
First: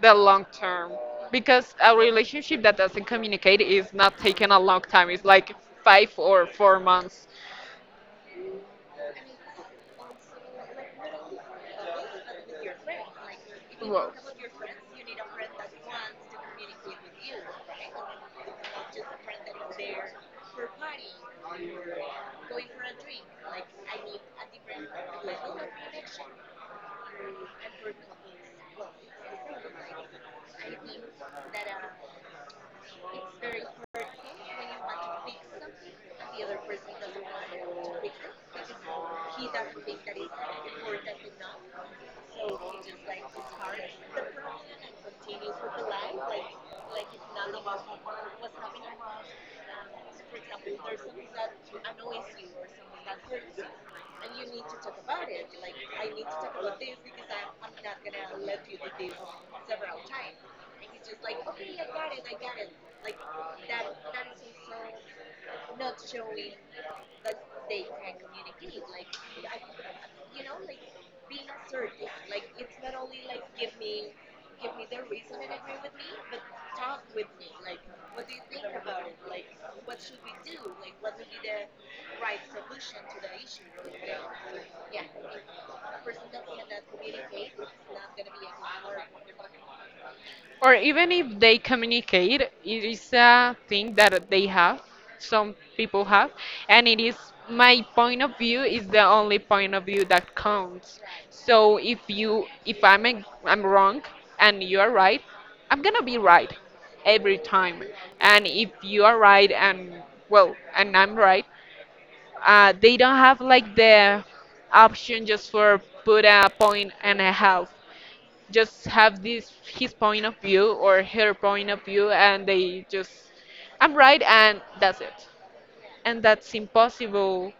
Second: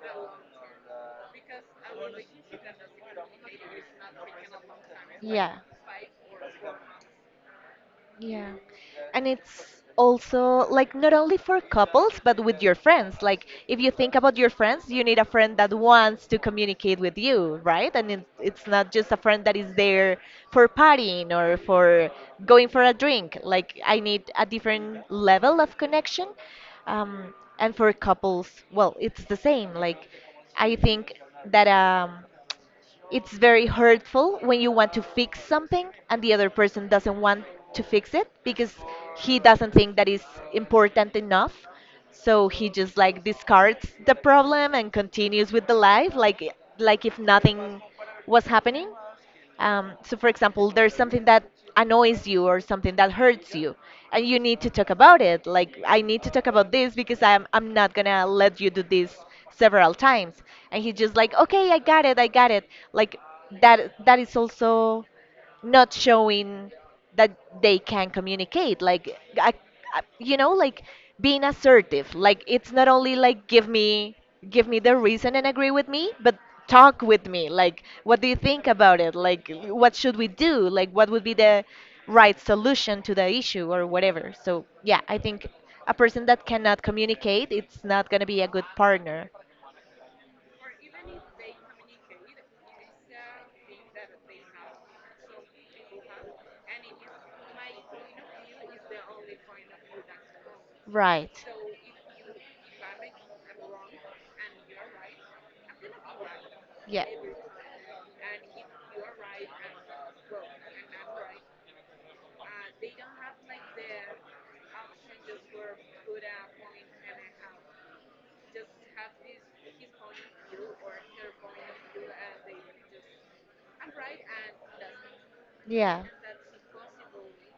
the long term. Because a relationship that doesn't communicate is not taking a long time, it's like
Yeah.
5 or 4 months.
Yeah. And it's also like not only for couples, but with your friends. Like if you
Whoa.
think about your friends, you need a friend that wants to communicate with you, right? And it's not just a friend that is there for partying or for going for a drink. Like I need a different level of connection. Um, and for couples, well, it's the same. Like I think that it's very hurtful when you want to fix something and the other person doesn't want to fix it because he doesn't think that is important enough. So he just like discards the problem and continues with the life like if nothing was happening. So, for example, there's something that annoys you or something that hurts you, and you need to talk about it. Like, I need to talk about this because I'm not gonna let you do this several times. And he's just like, okay, I got it. Like, that is also not showing that they can communicate like I you know like being assertive. Like it's not only like give me the reason and agree with me but talk with me like what do you think about it, like what should we do, like what would be the right solution to the issue or whatever. So yeah, I think a person that cannot communicate, it's not going to be a good partner.
Or even if they communicate, it is a thing that they have, some people have, and it is my point of view is the only point of view that counts.
Right.
So if I'm wrong and you're right, I'm gonna be right
Yeah.
every time. And if you are right and well and I'm right, they don't have like the option just for put a point and a half, just have this his point of view or her point of view, and they just, I'm right and that's it.
Yeah.
And that's impossible.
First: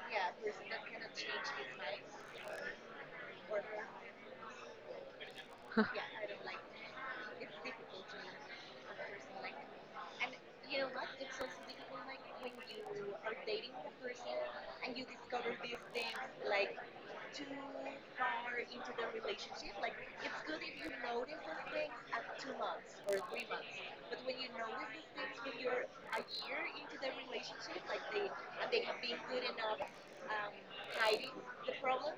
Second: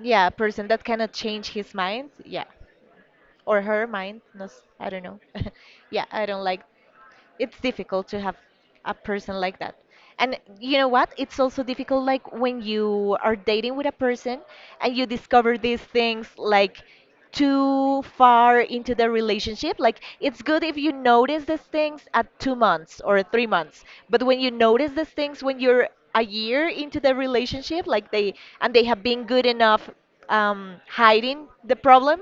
Yeah, a person that cannot change his mind. Yeah. Or her mind. No, I don't know. Yeah, I don't like it's difficult to have a person like that. And you know what? It's also difficult like when you are dating with a person and you discover these things like too far into the relationship. Like it's good if you notice these things at 2 months or 3 months. But when you notice these things when you're a year into the relationship, like they and they have been good enough hiding the problem,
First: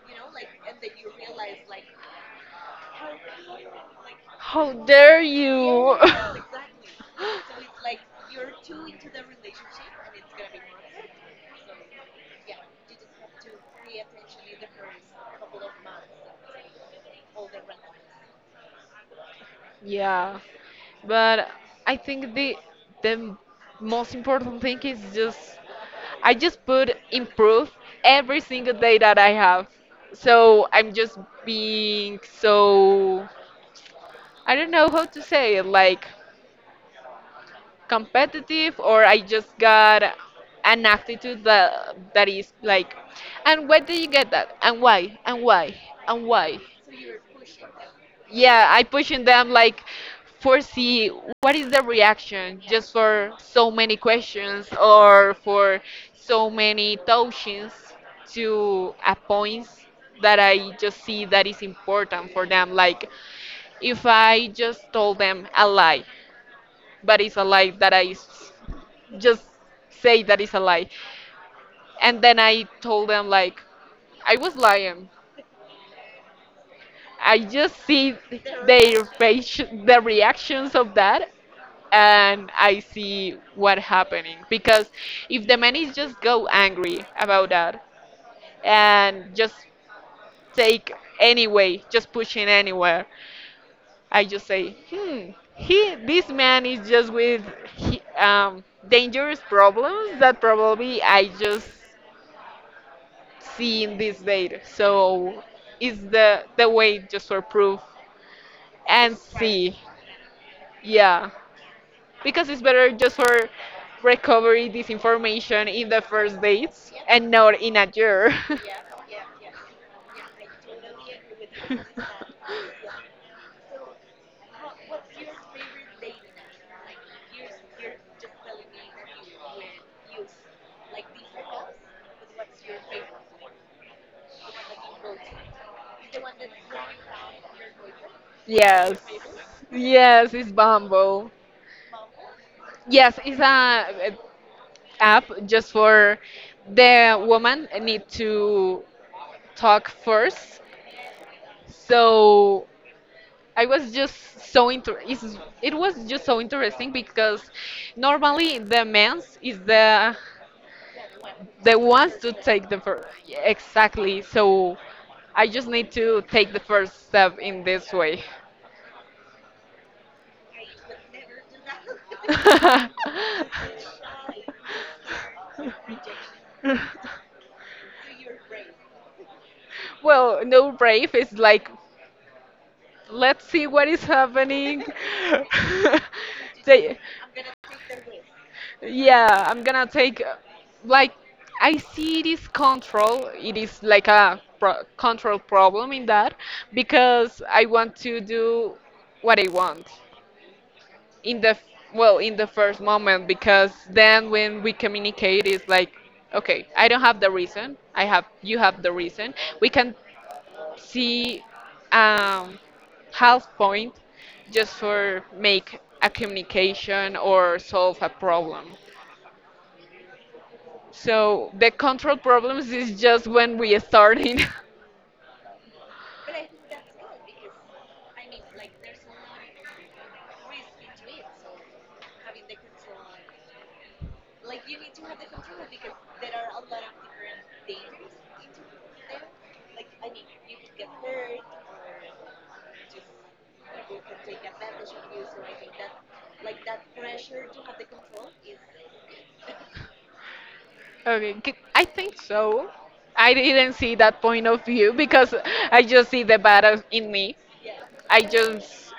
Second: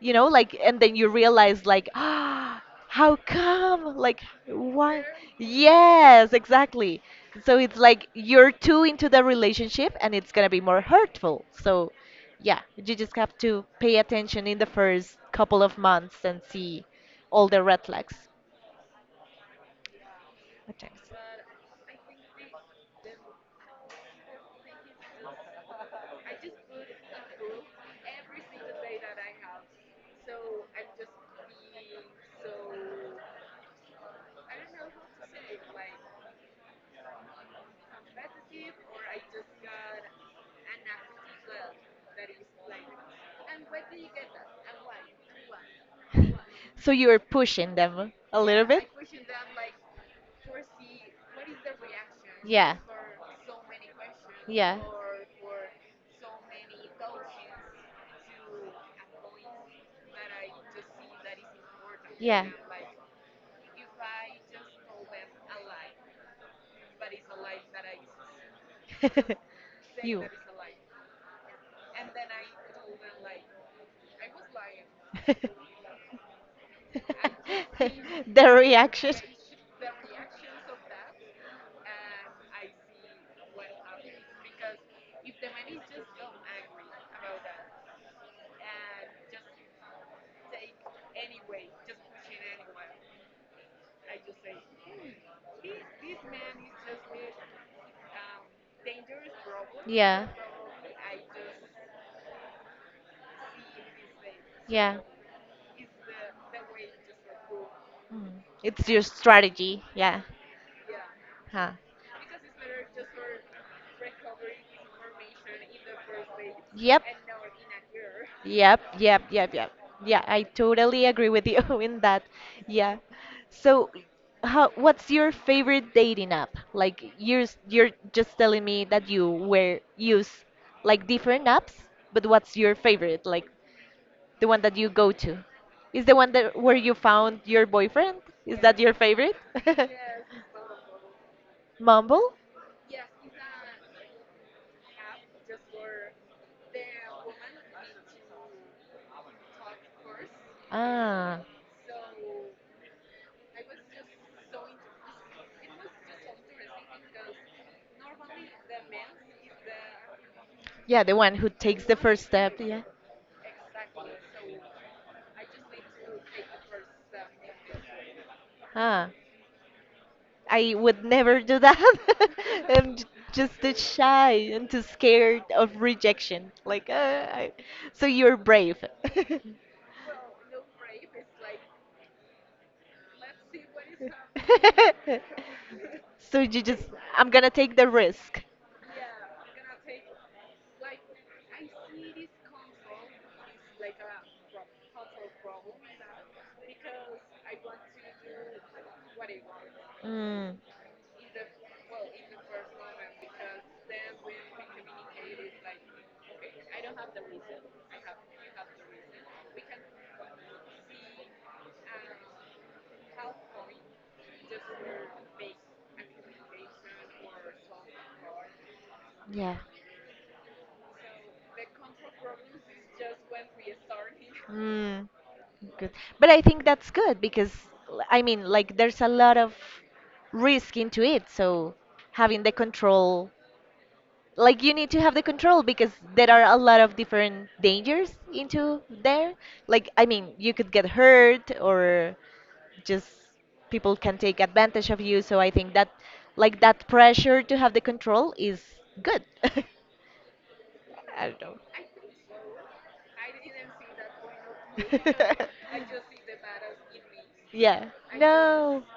you know like and then you realize like ah how come like
How
why
dare you?
yes exactly so it's like you're too into the relationship and it's going to be more hurtful. So yeah, you just have to pay attention in the first couple of months and see all the red flags.
Yeah,
What times?
but I think the most important thing is just I just put improve every single day that I have. So I'm just being so, I don't know how to say it, like competitive, or I just got an attitude that is like, and where did you get that? And why? And why? And why?
So you were pushing them a little
Yeah, I
bit?
pushing them like foresee what is the reaction
Yeah.
just for so many questions
Yeah.
or for so many touchings to a point that I just see that is important for
Yeah.
them. Like if I just told them a lie, but it's a lie that just say
You.
that it's a lie, and then I told them like I was lying. I just see
The
their
reaction.
face, the reactions of that, and I see what happening because if the man is just go angry about that and just take anyway, just pushing anywhere, I just say, hmm, he this man is just with he, um, dangerous problems
Yeah.
that probably I just see in this date.
Yeah.
So it's the way just for proof
Mm. It's your
and see,
strategy. Yeah.
yeah.
Huh.
Because it's better just for recovery this information in the first dates
Yep.
and not in a year.
Yep, yep, yep, yep. Yeah, I totally agree with you in that. Yeah. So, how, what's your favorite dating app? Like you're you're just telling me that you were use like different apps, but what's your favorite? Like the one that you go to? Is the one that where you found your boyfriend? Is that
Yes.
your favorite?
Yes, it's Bumble.
Mumble?
Yes, it's a app just for the woman need to talk first.
Ah.
So I was just so it was just so interesting because normally the men's is
Yeah, the one who
the
takes the
ones
first
to
step,
take the
yeah.
first, exactly, so I just need to take the first step in this way.
Ah. I would never do that. I'm j- just too shy and too scared of rejection. Like, I... so you're brave.
Well, no, brave is like let's see what is happening.
So you just,
They-
I'm gonna take the risk.
Yeah, I'm gonna take like, I see it is control. It is like a pro control problem in that because I want to do what I want
Mm,
in well, in the first moment, because then when we communicate it's like, okay, I don't have the reason, I have you have the reason, we can see um half point just for make a communication or solve a problem.
yeah.
So the control problems is just when we are starting.
Mm, good. But I think that's good because, I mean, like, there's a lot of risk into it. So having the control like you need to have the control because there are a lot of different dangers into there, like I mean you could get hurt or just people can take advantage of you. So I think that like that pressure to have the control is good. I
Okay,
don't know.
I think so. I didn't see that point of view because I just see the bad in me.
Yeah,
I
no,
just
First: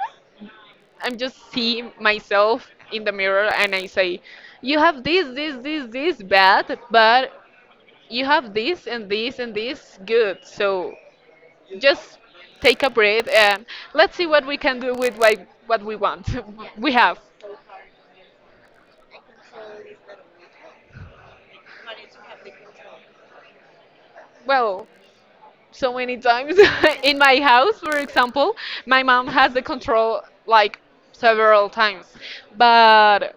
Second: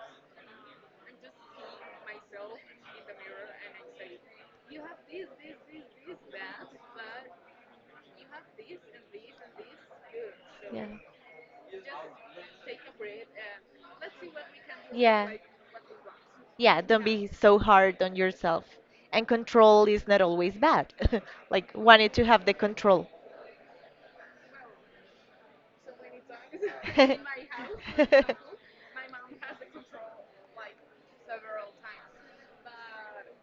I'm just see myself in the mirror and I say, you have this, this, this, this bad, but you have this and this and this good.
yeah,
So just take a breath and let's see what we can do with,
yeah.
like, what we want.
Yeah,
We
don't
have.
be so hard on yourself. And control is not always bad. Like wanted to have the control.
Well, so many times in my house, for example, my mom has the control like several times, but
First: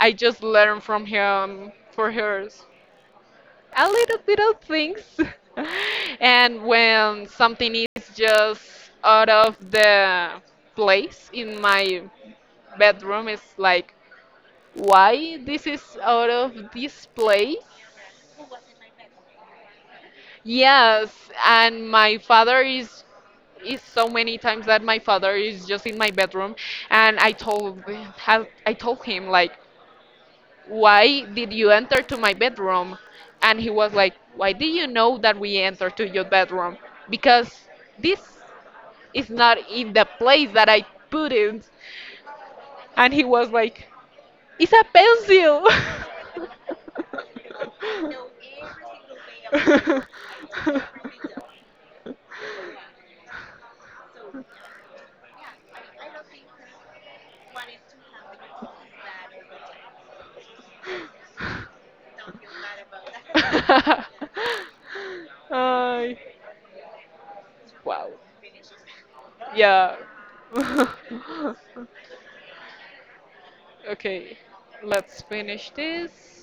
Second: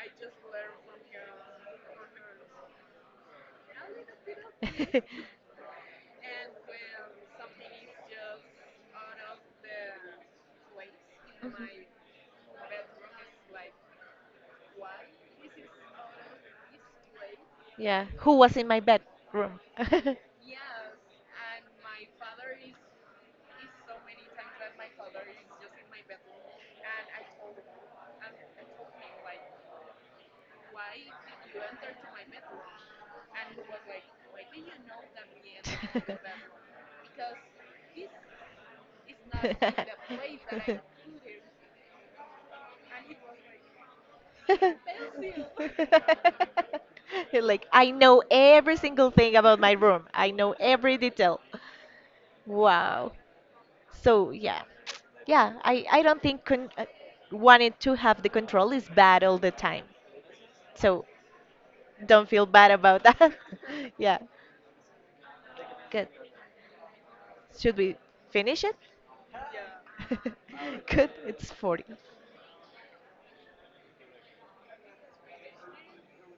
I just learn from him, for hers, a little things. And when something is just out of the place in my bedroom, it's like, why this is out of this place.
Yeah, who was in my bedroom?
Yes, and my father is so many times that my father is just in my bedroom, and I told have I told him like, why did you enter to my bedroom? And he was like, why do you know that we entered to your bedroom? Because this is not in the place that I put it. And he was like, it's a pencil.
You're like, I know every single thing about my room. I know every detail. Wow. So yeah, yeah. I don't think con wanting to have the control is bad all the time. So don't feel bad about that. Yeah. Good.
Ay.
Should we
Wow.
finish it?
Yeah.
Good. It's 40.
Okay. Let's finish this.